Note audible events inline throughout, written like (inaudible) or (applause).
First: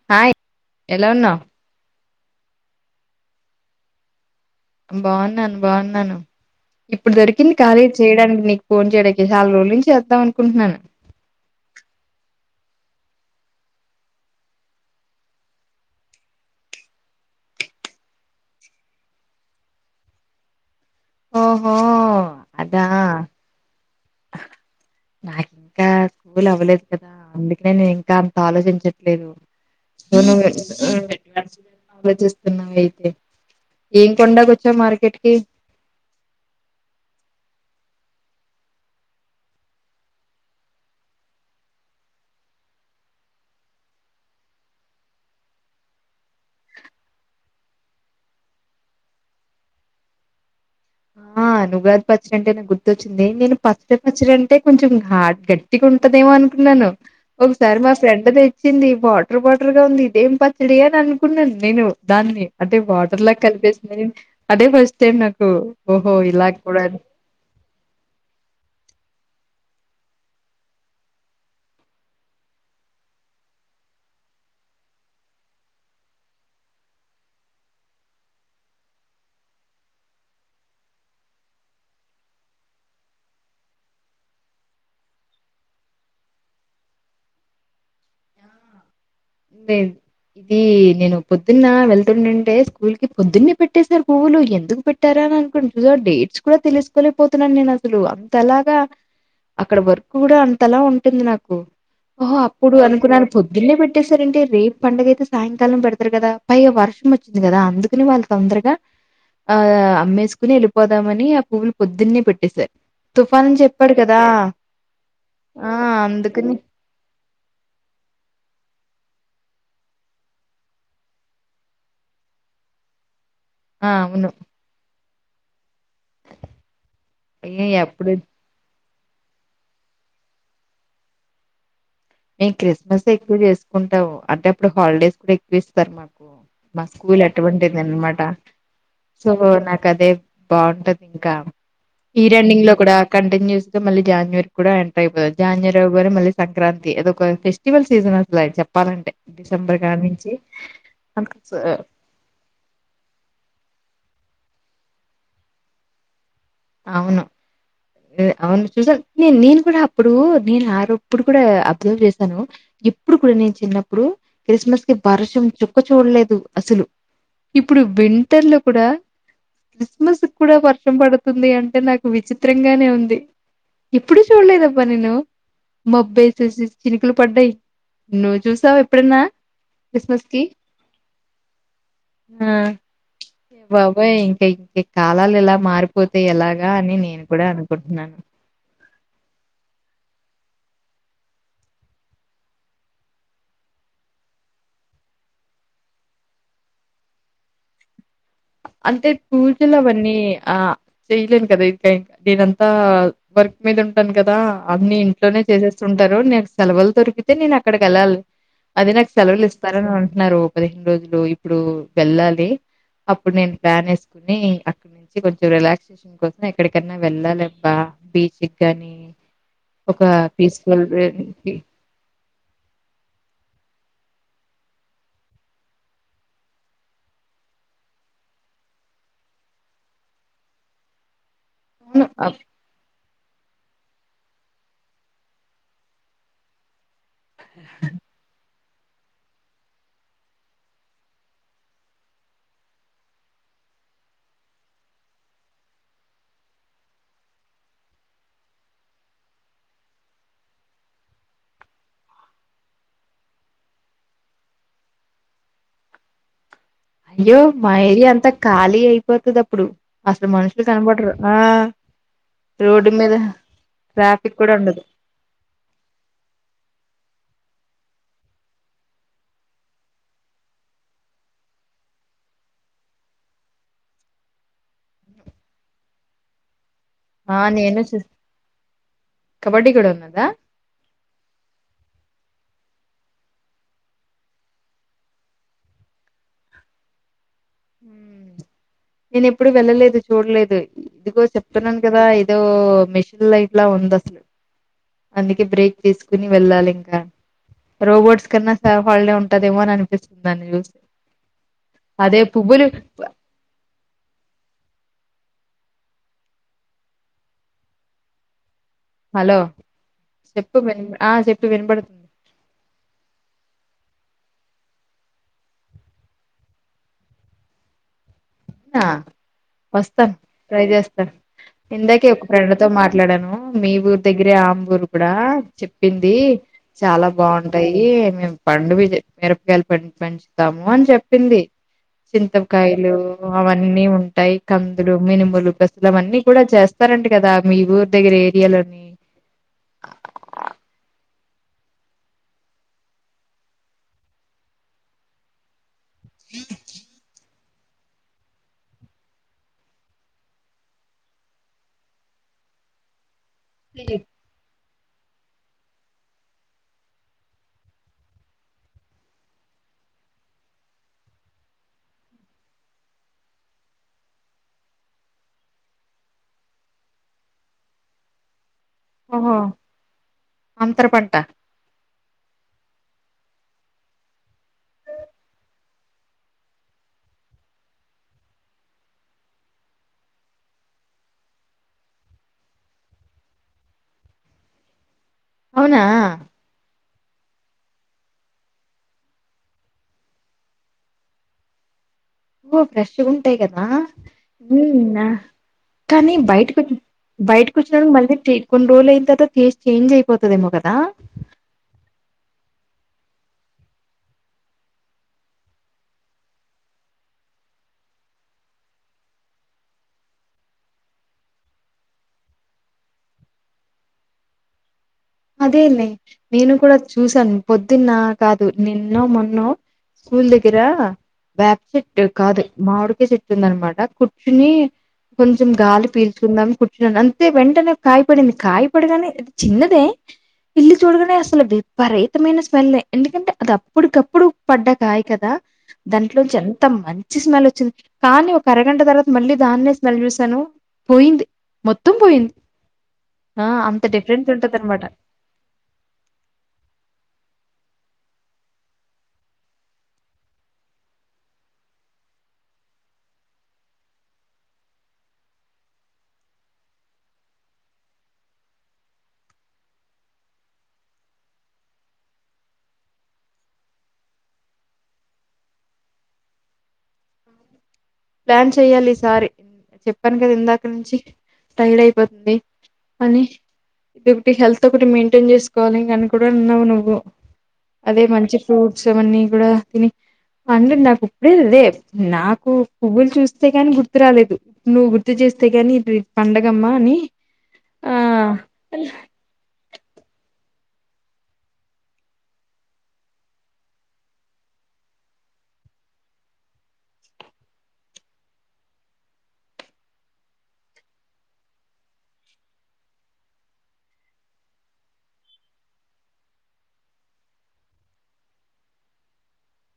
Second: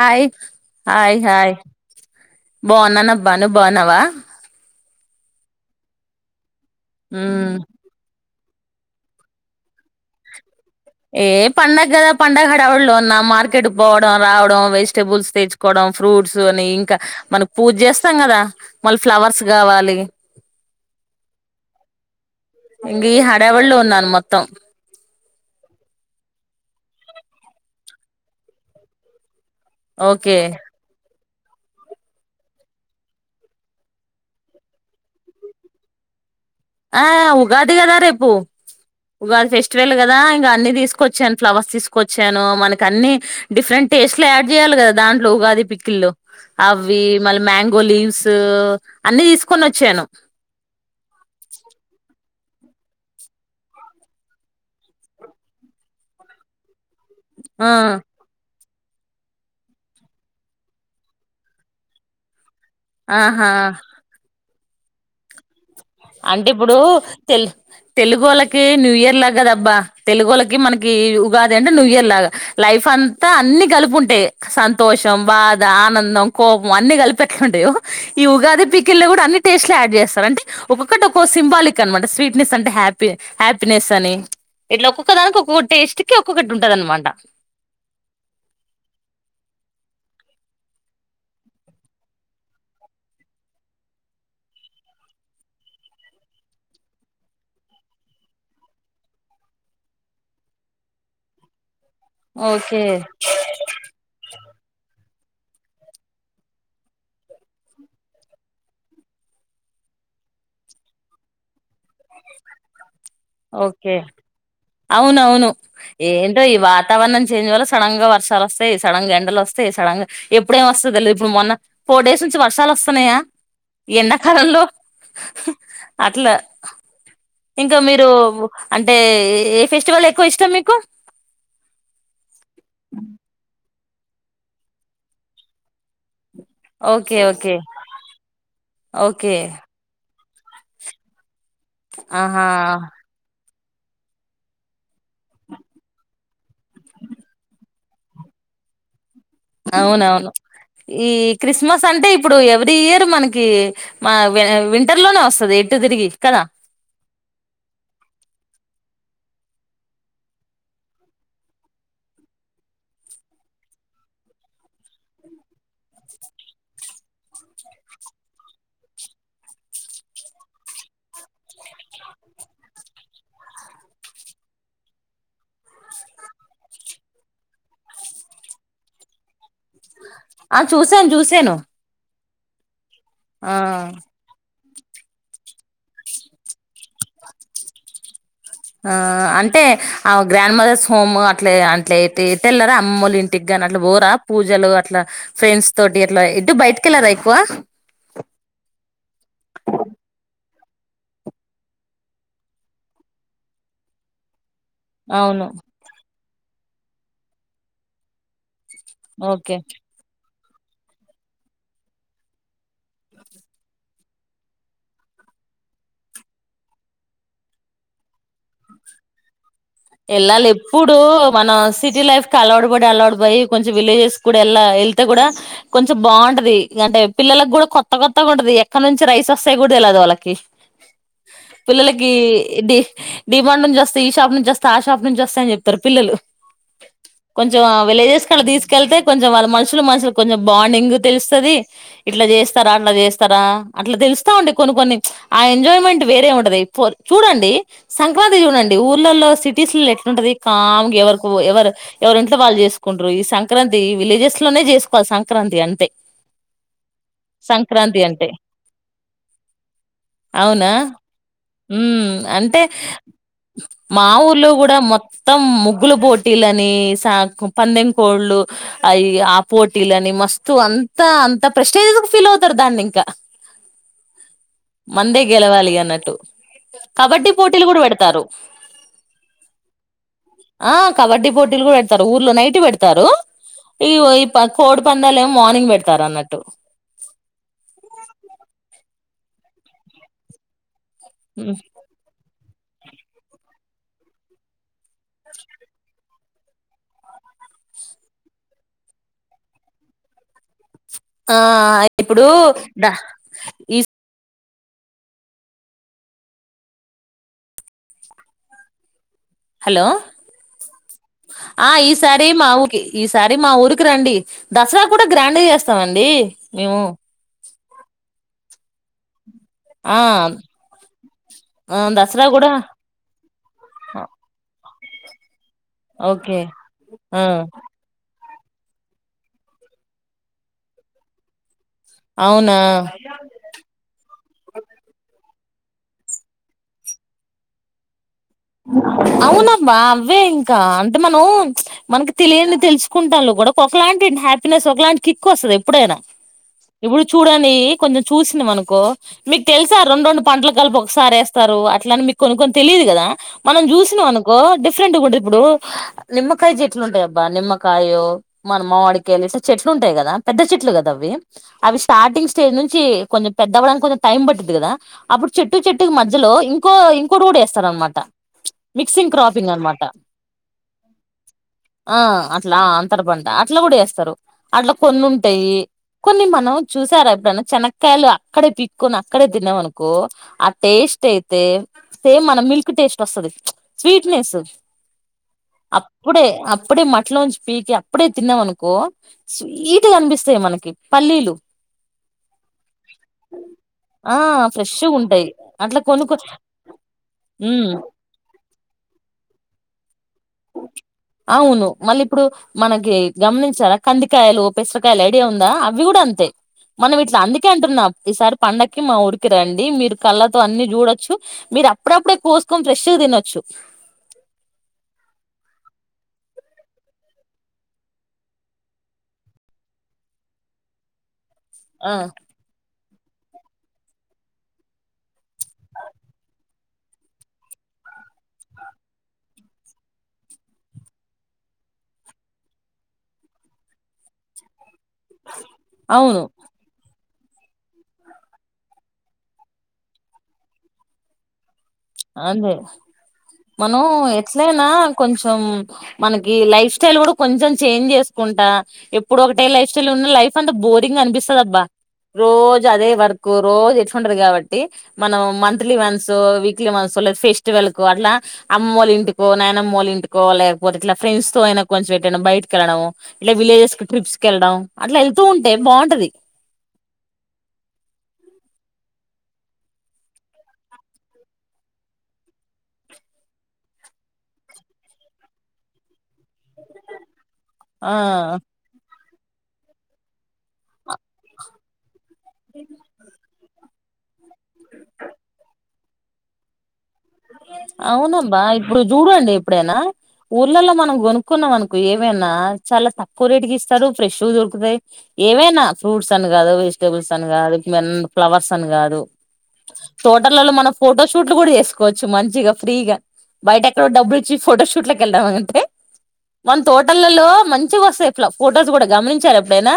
Hi ఎలా hi ఉన్నావ్ hi బాగున్నాను అబ్బా నువ్వు బాగున్నావా బాగున్నాను బాగున్నాను ఇప్పుడు దొరికింది ఉమ్ ఖాళీ చేయడానికి నీ ఫోన్యడానికి చాల రోజుల జుల నుంచి చెయడం అనుకుంటున్నాను ఏ పండగ కదా పండగ హడవలో ఉన్నా మార్కెట్ పోవడం రావడం వెజిటబుల్స్ తెచ్చుకోవడం ఫ్రూట్స్ అని ఇంకా మనకి పూజ చేస్తాం కదా మళ్ళీ ఫ్లవర్స్ కావాలి ఓహో అదా ఇంక ఈ హడావుడిలో ఉన్నాను మొత్తం నాకు ఇంకా స్కూల్ అవ్వలేదు కదా అందుక నేను ఇంకా అంత ఆలోచించట్లేదు అవును ఓకే (unintelligible) ఆలోచిస్తున్నావ అయితే ఏం కొండనీకి వచ్చావు మార్కెట్ కి ఆ ఉగాదిగదా రేపు ఉగాది ఫెస్టివల్ కదా ఇంకా అన్ని తీసుకొచ్చాను ఫ్లవర్స్ తీసుకొచ్చాను మనకి అన్ని డిఫరెంట్ టేస్ట్ లో యాడ్ చేయాలి కదా దాంట్లో ఉగాది పికిల్ లో అవి మళ్ళీ మ్యాంగో లీవ్స్ అన్ని తీసుకొని వచ్చాను ఆ ఆ ఉదాగి పచ్చడి అంటే నాకు గుర్తొచ్చింది నేను పచ్చడి పచ్చడి అంటే కొంచెం గట్టిగా ఉంటదేమో అనుకున్నాను ఒక సారి ఆ మా ఫ్రెండ తెచి వచ్చింది వాటర్ వాటర్ గా ఉంది ఇదేం పచ్చడి అని అనుకున్నాను నేను దాన్ని అంటే వాటర్ లాగా ఆహా కలిపేస్తుంది అదే ఫస్ట్ టైం నాకు ఓహో ఇలా అంటే ఇప్పుడు కూడా తెలు తెలుగు వాళ్ళకి న్యూ ఇయర్ లా కదా బ్బా తెలుగులకి మనకి ఉగాది అంటే న్యూ ఇయర్ లాగా లైఫ్ అంతా అన్ని కలుపు ఉంటాయి సంతోషం బాధ ఆనందం కోపం అన్ని కలిపెక్క ఉండేవు ఈ ఉగాది పిక్కిల్ లో కూడా అన్ని డ్ అంటే ఒక్క ఒకటి సింబాలిక్ అనమాట స్వీట్నెస్ అంటే హ హ్యాపీనెస్ అని ఇట్లా ఒక్కొక్క దానికి ఒక్కొక్క టేస్ట్ కి ఒక్కొక్కటి ఉంటది అనమాట లెధు ఇ నేను పొద్దున్న వెళ్తుండండే స్కూల్ కి పొద్దున్న పెట్టసారు పువ్వులు ఎందుకు పెట్టారా అనుకుంటుో డేట్స్ కూడా తెలుసుకోలేకపోతున్నాను నేను అసలు అంతలాగా అక్కడ వర్కు కూడా అంతలా ఉంటుంది నాకు ఓహో అప్పుడు ఓకే అనుకున్నాను పొద్దునే పెట్టి ఎంటే రేపు పండగ అయితే సాయంకాలం పెడతారు కదా పైగా వర్షం వచ్చింది కదా అందుకని వాళ్ళు తొందరగా ఆ అమ్మేసుకుని వెళ్ళిపోదామని ఆ పువ్వులు పొద్దున్న పెట్టేశారు తుఫాను అని చెప్పాడు ఓకే కదా అవునవును ఆ! ఏంటో అందుకని ఈ వాతావరణం చేంజ్ వల్ల సడన్ గా వర్షాలు వస్తాయి యి సడన్గా ఎండలు వస్తాయి సడన్గా ఎప్పుడ ఏం వస్తుంది తెలిదు ఇప్పుడు మొన్న ఫోర్ డేస్ నుంచి వర్షాలు వస్తున్నాయా ఆ! అవును. ఎండాకాలంలో హ్హు అట్లా. అయ్య! ఇంకా మీరు ఎప్పుడు అంటే ఏ ఫెస్టివల్ ఎక్కువిష్టం మీకు. మేమ్ క్రిస్మసె ఎక్కువ జేసుకుంటాము అంటే అప్పుడు హాలిడేస్ కూడా ఎక్కువిస్తారు మాకు. ఊ మా ఓకే స్కూల్ ఓకే అటువంటిదిన్మాట సో ఓకే నాకదే. బాగుంటదింకా. ఆహా ఇయరెండింగ్ లో కూడా కంటిన్యూస్. మళీ జాన్వరి కూడా ఎంటర్ అయిపో జాన్వరి అవగనే మళ్ళీ సంక్రాం. స్టివల్ సీజన్ అసలా చెప్పాలంటే. డిసెంబర్ కాడ నుంచి అవునవును ఈ మనకు స- క్రిస్మస్ అంటే ఇప్పుడు ఎవ్రీ ఇయర్ మనకి మా. వే వింటర్ లోనే వస్సది ఎటు దిరిగి కదా. అవును. ఏ అవును చూసాను నే నేను కూడా అప్పుడు నేను ఆరోప్పుడు కూడా అబ్జర్వ్ చేశాను ఏ. ప్పుడు కూడా నేను చిన్నప్పుడు క్రిస్మస్ కి వర్షం చుక్క చూడలేదు అసలు. ఇప్పుడు వింటర్ లో కూడా. క్రిస్మస్ కూడా వర్షం పడుతుంది అంటే నాకు విచిత్రంగానే ఉంది. ఎప్పుడు చూడలేదబ్బ నేను. మబ్బె చూసి చినుకులు పడ్డాయి నువ్వు చూసావా ఎప్పుడన్నా. క్రిస్మస్ కి ఆ చూసాను జూసాను. ఆ బాబోయి ఇంకె. ఈ కాలాలు ఇలా మారిపోతె ఎలాగా అని నేను కూడా అనుకుంటున్నా. ఆ అంటే ఆవ్ గ్రాండ్ మదర్స్ హోమ్ అట్లే అంట్లే టే ఎటెళ్లరా అమ్మొలింటికిగా. గానట్లా బోరా పూజలు అట్లా, ఫ్రెండ్స్ తోటి అట్లా ఎటు బయటికెళ్ళరా ఎక్కువ. అంటే పూజలవన్నీ ఆ. చెయ్లేను కదా ఇది, నేనంతా వర్క్ మీదుంటాను కదా. అన్నీ ఇంట్లోనే అవును చేసేస్తుంటారు నాకు సెలవులు దొరికితే నేనక్కడికెళ్ళాలి. అది నాకు ఓకే సెలవులిస్తారని అంటున్నారు పదిహేను రోజులు ఇప్పుడు వెళ్ళాలి. అప్పుడు నేను ప్లాన్ ఏసుకుని అక్కడి నుంచి కొంచెం రిలాక్సేషన్ కోసం ఎక్కడికన్నా వెళ్ళాలబ్బా. బీచిగాని. ఏళ్ళాలెప్పుడు మనం సిటీ లైఫ్ కలవాటు బడి అలవాటు పోయి కొం. జూ విలేజెస్ కూడా ఎల్లా ఎళ్తే గూడా కొంచెం బాగుంటది అంటే పిల్లలగూడా కొత్త కొత్తగుంటది. కనుంచి రైసోస్తాయి గూడా దెల్వదు వాళ్ళకి. అవును పిల్లలకి ఆ డీ డిమాండ్ నుంజొస్తే ఈ షాప్ నుంజొస్. స్తా ఆ షాప్ నుంజొస్తా అని జెప్తారు పిల్లలు, కొంజెం ఆ విలేజెస్ కలా దీస్. కెళ్తే కొంజెం వాళ్ళ మనుషుల మనుషులు కొంజెం బాండింగ్ తెలుస్తది., ఇట్లా జేస్తారా అట్లా జేస్తారా. అట్లా దెలుస్తా ఉండి కొన్ని కొన్ని ప్చ్ ఆ ఎంజాయ్మెంట్ వేరే ఉంటది ఫోర్ చూడండి సంక్రాంతి చూడం. డి ఊర్లలో సీ. టీస్ లేట్లుంటది కాంగా ఎవరుకు ఎవరు ఎవరింట్లో వాళ్ళు జేసుకుంట్రు ఈ సంక్రాంతి విలేజెస్ లో. జేసుకోవాలి సంక్రాంతి అంతే. అయ్యో మా ఏరియా అంటే అంతా ఖాళీ అయిపోతదప్పుడు అసలు మనుషులు కనబడ్రు ఆ. ఊమ్మ్ అంటే రోడ్డు మీద మా ట్రాఫిక్ ఊరు. లో కూడా గూడా ఉండదు మొత్తం ముగ్గుల పోటీలని స. ఆకు పందెం కోళ్ళు, అయి ఆ పోటిలని, మస్తు అంతా అంత ప్రస్టేజ్ కు ఫి. లౌతారు దాన్నింకా. మందే గెలవాలి అన్నట్టు. కబడ్డీ ఆ పోటీలు గూడా నేను చూ బెడతారు. కబడ్డీ కూడా ఉన్నదా ఆ కబడ్డీ పోటీలు గూ ఏడతారు ఊర్లో నైట్ బెడతారు. ఈవో ఈ ప కోడి పందాలెమార్నింగ్ బెడతారన్నట్టు. ఊమ్మ్ నేనెప్పుడు వెళ్ళలేదు, చూడ్లేదు ఇదిగో చెప్తున్నాను గదా ఇది. ఏదో మెషన్ లైట్లా ఉందస అందుకే బ్రేక్ తీసుకుని వెళ్ళాలింక. రోబోట్స్ కన్నా స హల్డే ఉంటదేమోనని నిపిస్తుంది నన్ను చూస్. ఆ ఇప్పుడు ఈ హలో హలో చెప్పు మ ఆ ఈసారీ మా ఊరికి ఈసారీ మా ఊరుకి రండి. దసరా కూడా గ్రాండ్ గా చేస్తామండి మేము. ఆ ఆ వస్తా ట్రై చేస్తా ఆ ఇందాకే ఒక దసరా కూడా ఫ్రెండ్ తో మాట్లాడాను మీ ఊరు దగ్గరే ఆ ఊరు. ఇప్పుడా చెప్పింది ఓకే చాలా ఆ బాగుంటాయి, మేమ్మ్మ్మ్ పండు మిర మిరపకాయలు (unintelligible) పెంచుతాము అని చెప్పింది. అవునా చింతకాయలు అవన్నీ ఉంటాయి కందులు, మినుములు, బసలు అవన్నీ కూడా చేస్తారంట కదా మీ ఊరు దగ్గరే. అవునబ్బా అవే ఇంకా అంటే మన మనకి తెలియని తెలుసుకుంటాళ్ కూడా ఒకలాంటి హ్యాపీనెస్ ఒకలాంటి కిక్ వస్తుంది ఎప్పుడైనా ఇప్పుడు చూడ కొంచెం చూసింది మనకో మీకు తెలుసా రెండు రెండు పంటలు కలిపి ఒకసారి వేస్తారు అట్లాని మీకును కొ తెలిదు కదా మనం చూసిన హ్మ్. అనుకో డి డిఫెందు ఇప్పుడు నిమ్మకాయ చెట్లు ఉంటాయి అబ్బా నిమ్మకాయ మన మావాడికాయలు చెట్లు ఉంటాయి కదా పెద్ద చెట్లు కదా అవి అవి స్టార్టింగ్ స్టేజ్ నుంచి కొంచెం పెద్ద అవ్వడానికి కొంచెం టైం పట్టిది కదా అప్పుడు చెట్టు చెట్టుకు మధ్యలో ఇంకో ఇంకోటి కూడా వేస్తారనమాట. మిక్సింగ్ ఓహో క్రాపింగ్ అనమాట. అంతర పంట ఆ అట్లా అంతర పంట అట్లా కూడా ఏస్తరు అట్లా కొనుంటాయ్. కొన్ని మనం చూసారా! ఎప్పుడైన్నా చెనకాయలు అక్కడే పీక్కొని అక్కడే తినమనుకో, ఆ టేస్ట్ స్ట్ అయితే సేమ్ మన మిల్క్ టేస్ట్ వ స్వీట్నెస్ అవునా అప్పుడే అప్పుడే మ ఇట్లోంచి పీకి అప్పుడే తిన్నాం అనుకో స్వీట్ గనిపిస్తాయి మనకి పల్లీలు. ఊ ఫ్రెష్ ఉంటాయి కదా ఆ ఊ ఫ్రెష్గా హా ఉంటాయి అట్లా కానీ కొనుక్కో బయటక వచ్చ బయటకు ఉమ్ వచ్చినడు మళ్ళీ కొన్ని రోజులు అయిన టెస్ట్ చేంజ్ అయిపో అవును మళ్ళీ ఇప్పుడు మనకి గమనించాలా కందికాయలు పెసరకాయలు అఐడి ఉందా అవి కూడా అంతే్ మనం ఇట్లా అందుకే అంటున్నాం ఈసారి పండకి మా ఊరికి రండి మీరు కళ్ళతో అన్ని చూడొచ్చు మీరు అప్పుడప్పుడే కోసుకొని ఫ్రెష్ గా తినొచ్చు అదేలే నేను కూడా చూసాను, పొద్దున్న కాదు, నిన్నో మొన్నో స్కూల్ దగ్గరా ఆ బ్యాప్సెట్ కాదు మామిడి మామిడికాయ చెట్టుందనమాట. కూర్చుని కొంచెం గాలి పీల్చకుందాం కుట్టినా అంతే వెంటనే కాయపడింది. కాయపడగానే అది చిన్నదే ఎల్లి చూడగానే అసలు విపరీతమైన స్మెల్లే. ఎందుకంటే అది అప్పుటికప్పుడు పడ్డ కాయ కదా అవును దాంట్లోంచి ఎంత మం మంచి స్మెల్ వచ్చింది, కానీ ఒక అరగంట తర్వాత మళ్ళీ దాన్నే స్మెల్ చూశాను పోయింది. మొత్తం పోయింది, అదే ఆ మనం అంత డిఫరెన్స్ ఎట్లయినా ఉంటదనమాట. కొంచెం మనకి లైఫ్ స్టైల్ కూడా కొంచెం చేంజ్ చేసుకుంటా ఎప్పుడు ఒకటే లైఫ్ స్టైల్ ఉన్న ైఫ్ అంతా బోరింగ్ అనిపిస్తుదబ్ా రోజు అదే వర్క్ రోజు ఎట్ంటది కాబట్టి మనం మంత్లీ వన్స్ వక్ ఇ మనలేదు ఫెస్టివల్ కు అలా అమ్మలు ఇంటికో నానమ్ వాళ్లు ఇంటికో లేకపోతే ఇట్లా ఫ్రెంస్ తో అనా కొంచెం పెట్టడం బయటకి వెలడం ఇట్లా విలేజెస్ కి్రిప్స్ కి వెళ్డం అట్లా వెళ్తూ ఉంటే బాగుంటది అ ప్లాన్ చెయ్యాలి ఈ సారి చెప్పాను కదా ఇందాక నుంచి టైర్డ్ అయిపోతది. అనీ ఇది ఒకటి హెల్త్ ఒకటి మెయింటైన్ చేసుకోవాలి. కను కూడా ఉన్నావనుకో ఆ అదే ఆ మంచి ఫ్రూట్స్ అవన్నీ. కూడా తిని అంటే నాకు ఇప్పుడేదే నాకు నువ్వులు చూస్తే ని గుర్తు రాలేదు నువ్వు గుర్తు చేస్తే కానీ రేపు పండగమ్మా అని ఆ అవును అబ్బా ఇప్పుడు చూడండి ఎప్పుడైనా ఊర్లలో మనం కొనుక్కున్నాం అనకు ఏమైనా చాలా తక్కువ రేటుకి ఇస్తాడు ఫ్రెష్ దొరుకుతాయి ఏవైనా ఫ్రూట్స్ అని కాదు వెజిటేబుల్స్ అని కాదు మ ఫ్లవర్స్ అని కాదు తోటర్లలో మనం ఫోటో షూట్లు కూడా చేస్తాం కోవచ్చు మంచిగా ఫ్రీగా బయట ఎక్కడో డబ్బులు ఇచ్చి ఫోటోషూట్ లో వెళ్దాం కంటే మ తోటలలో మంచిగా వస్తాయిట్లా ఫొటోస్ కూడా గమనించారు ఎప్పుడైనా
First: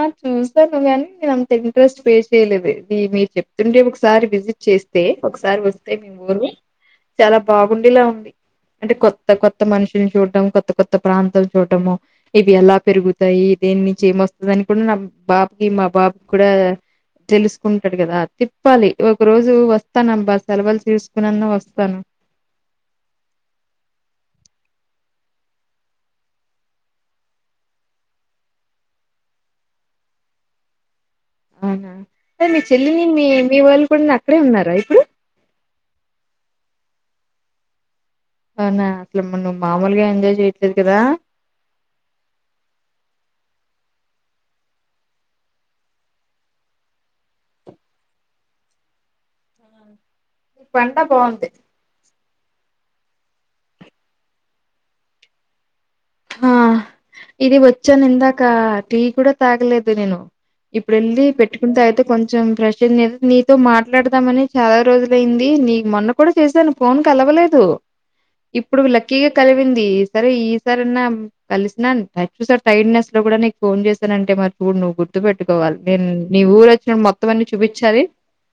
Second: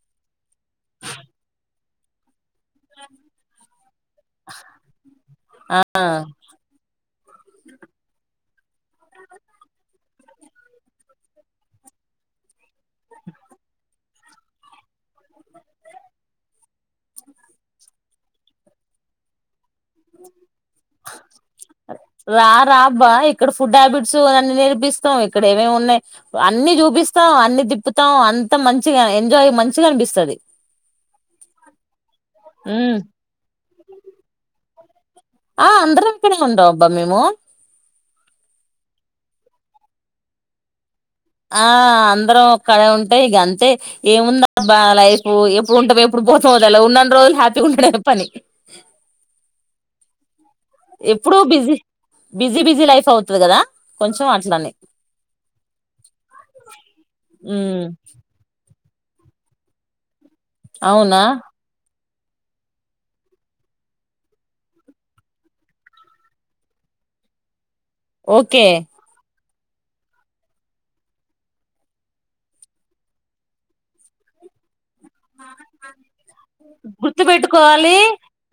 ఆ చూస్తాను కాని నేను అంత ఇంట్రెస్ట్ వే చేయలేదు ఇ మీరు చెప్తుంటే ఒకసారి విజిట్ చేస్తే ఒకసారి వస్తే మీ ఆ ఊరు చాలా బాగుండేలా ఉంది అంటే కొత్త కొత్త మనుషుని చూడట కొత్త కొత్త ప్రాంతం చూడటము ఇవి ఎలా పెరుగుతాయి దేన్నించి ఏమ వస్తుంద అని కూడా నా బాబుకి మా బాబుకి కూడా తెలుసుకుంటాడు కదా తిప్పాలి ఒక రోజు వ వస్తాన అబ్బా సెలవులు తీసుకునేన్నా వస్తాను రా రా అబ్బా ఇక్కడ ఫుడ్ హ్యాబిట్స్ అన్న నేర్పిస్త ఇక్కడ ఏమేమి ఉన్నాయి్ అన్ని చూపిస్తాం అన్ని తిప్పుతాం అంత మంచిగా ఎంజాయ్ మంచిగా పిస్తుది అవునా అరే మీ చెల్లిని మీ మీ వాళ్ళు కూడా అక్కడే ఉన్నారాయి ఆ అందరం పని ఉండం అబ్బా మేము అవునా అసలు నువ్ మామూలుగా ఎంజాయ్ చేయట్లేదు కదా ఆ అందరం ఒక్కడే ఉంటేయి ఇక అంతే ఏముంది అబ్బా లైఫ ఎప్పుడుంటా ఎప్పుడు ఉన్న రోజులు హ్యాపీగా ఉంటుండ పని ఆ ఇ పంట ఎప్పుడు బాగుంది బిజీ బిజీ బిజీ లైఫ్ అవుతుంది కదా కొంచెం అట్లని ఆ ఇది వచ్చ నిందాకా టీ కూడాడా తగలేదు నేను ఇప్పుడు అవునా వెళ్ళి పెట్టుకున్న తయితే కొంచ కొంచెం ప్రశాంతం గా నీతో మాట్లాడదామని చాలా రోజుల అయింది నీ మొన్న కూడా చేశాను ఫోన్ క అలవా లేదు ఓకే ఇప్పుడు లక్కీగా కలిసిందిసరే ఈ సార్ కలిసిన సార్ టైట్నెస్ లో కూడా నీకు ఫోన్ చేసాన అంట మ చూడు నువ్వు గుర్దు పెట్టుకోవాలి నేను నీ ఊరు వచ్చిన గుర్తు మొత్తం అన్నన్ని పెట్టుకోవాలి చూపించాలి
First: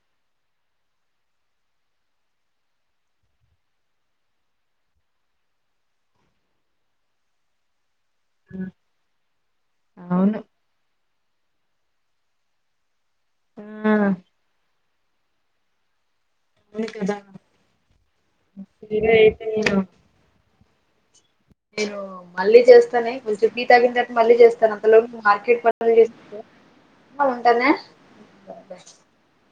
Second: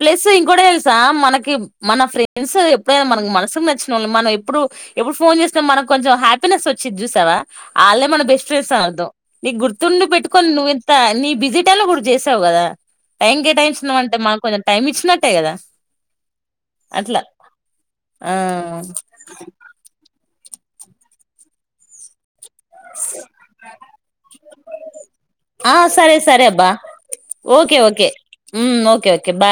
ప్లస్ ఇం ఒకటి తెలుసా మనకి మన ఫ్రెండ్ ఎప్పుడైనా మన మనసుకు నచ్చిన వాళ మనం ఎప్పుడు ఎప్పుడు ఫోన్ చేసిన మనంంచెం హ్యాపీనెస్ వచ్చిది చూసా అల మన బెస్ట్ ఫ్రెండ్స్ నీ గుర్తుండి అవును పెట్టుకని నువ్వుంత నీ బిజి ట టైమ్ లో చేసావు కదా టైం ఆ కేటాయించందం అంటే మాకు కొంచెం టైం ఇచ్చినట్టే కదా అవును కదా అట్లా ఆ సరే అయితే ఏమో మళ్ళీ చేస్తా కొంచెం మళ్ళీ చేస్తాను అంతలో మార్కెట్ ఆ సరే మ సరే అబ్బా ఓకే ఓకే ఓకే ఓకే బా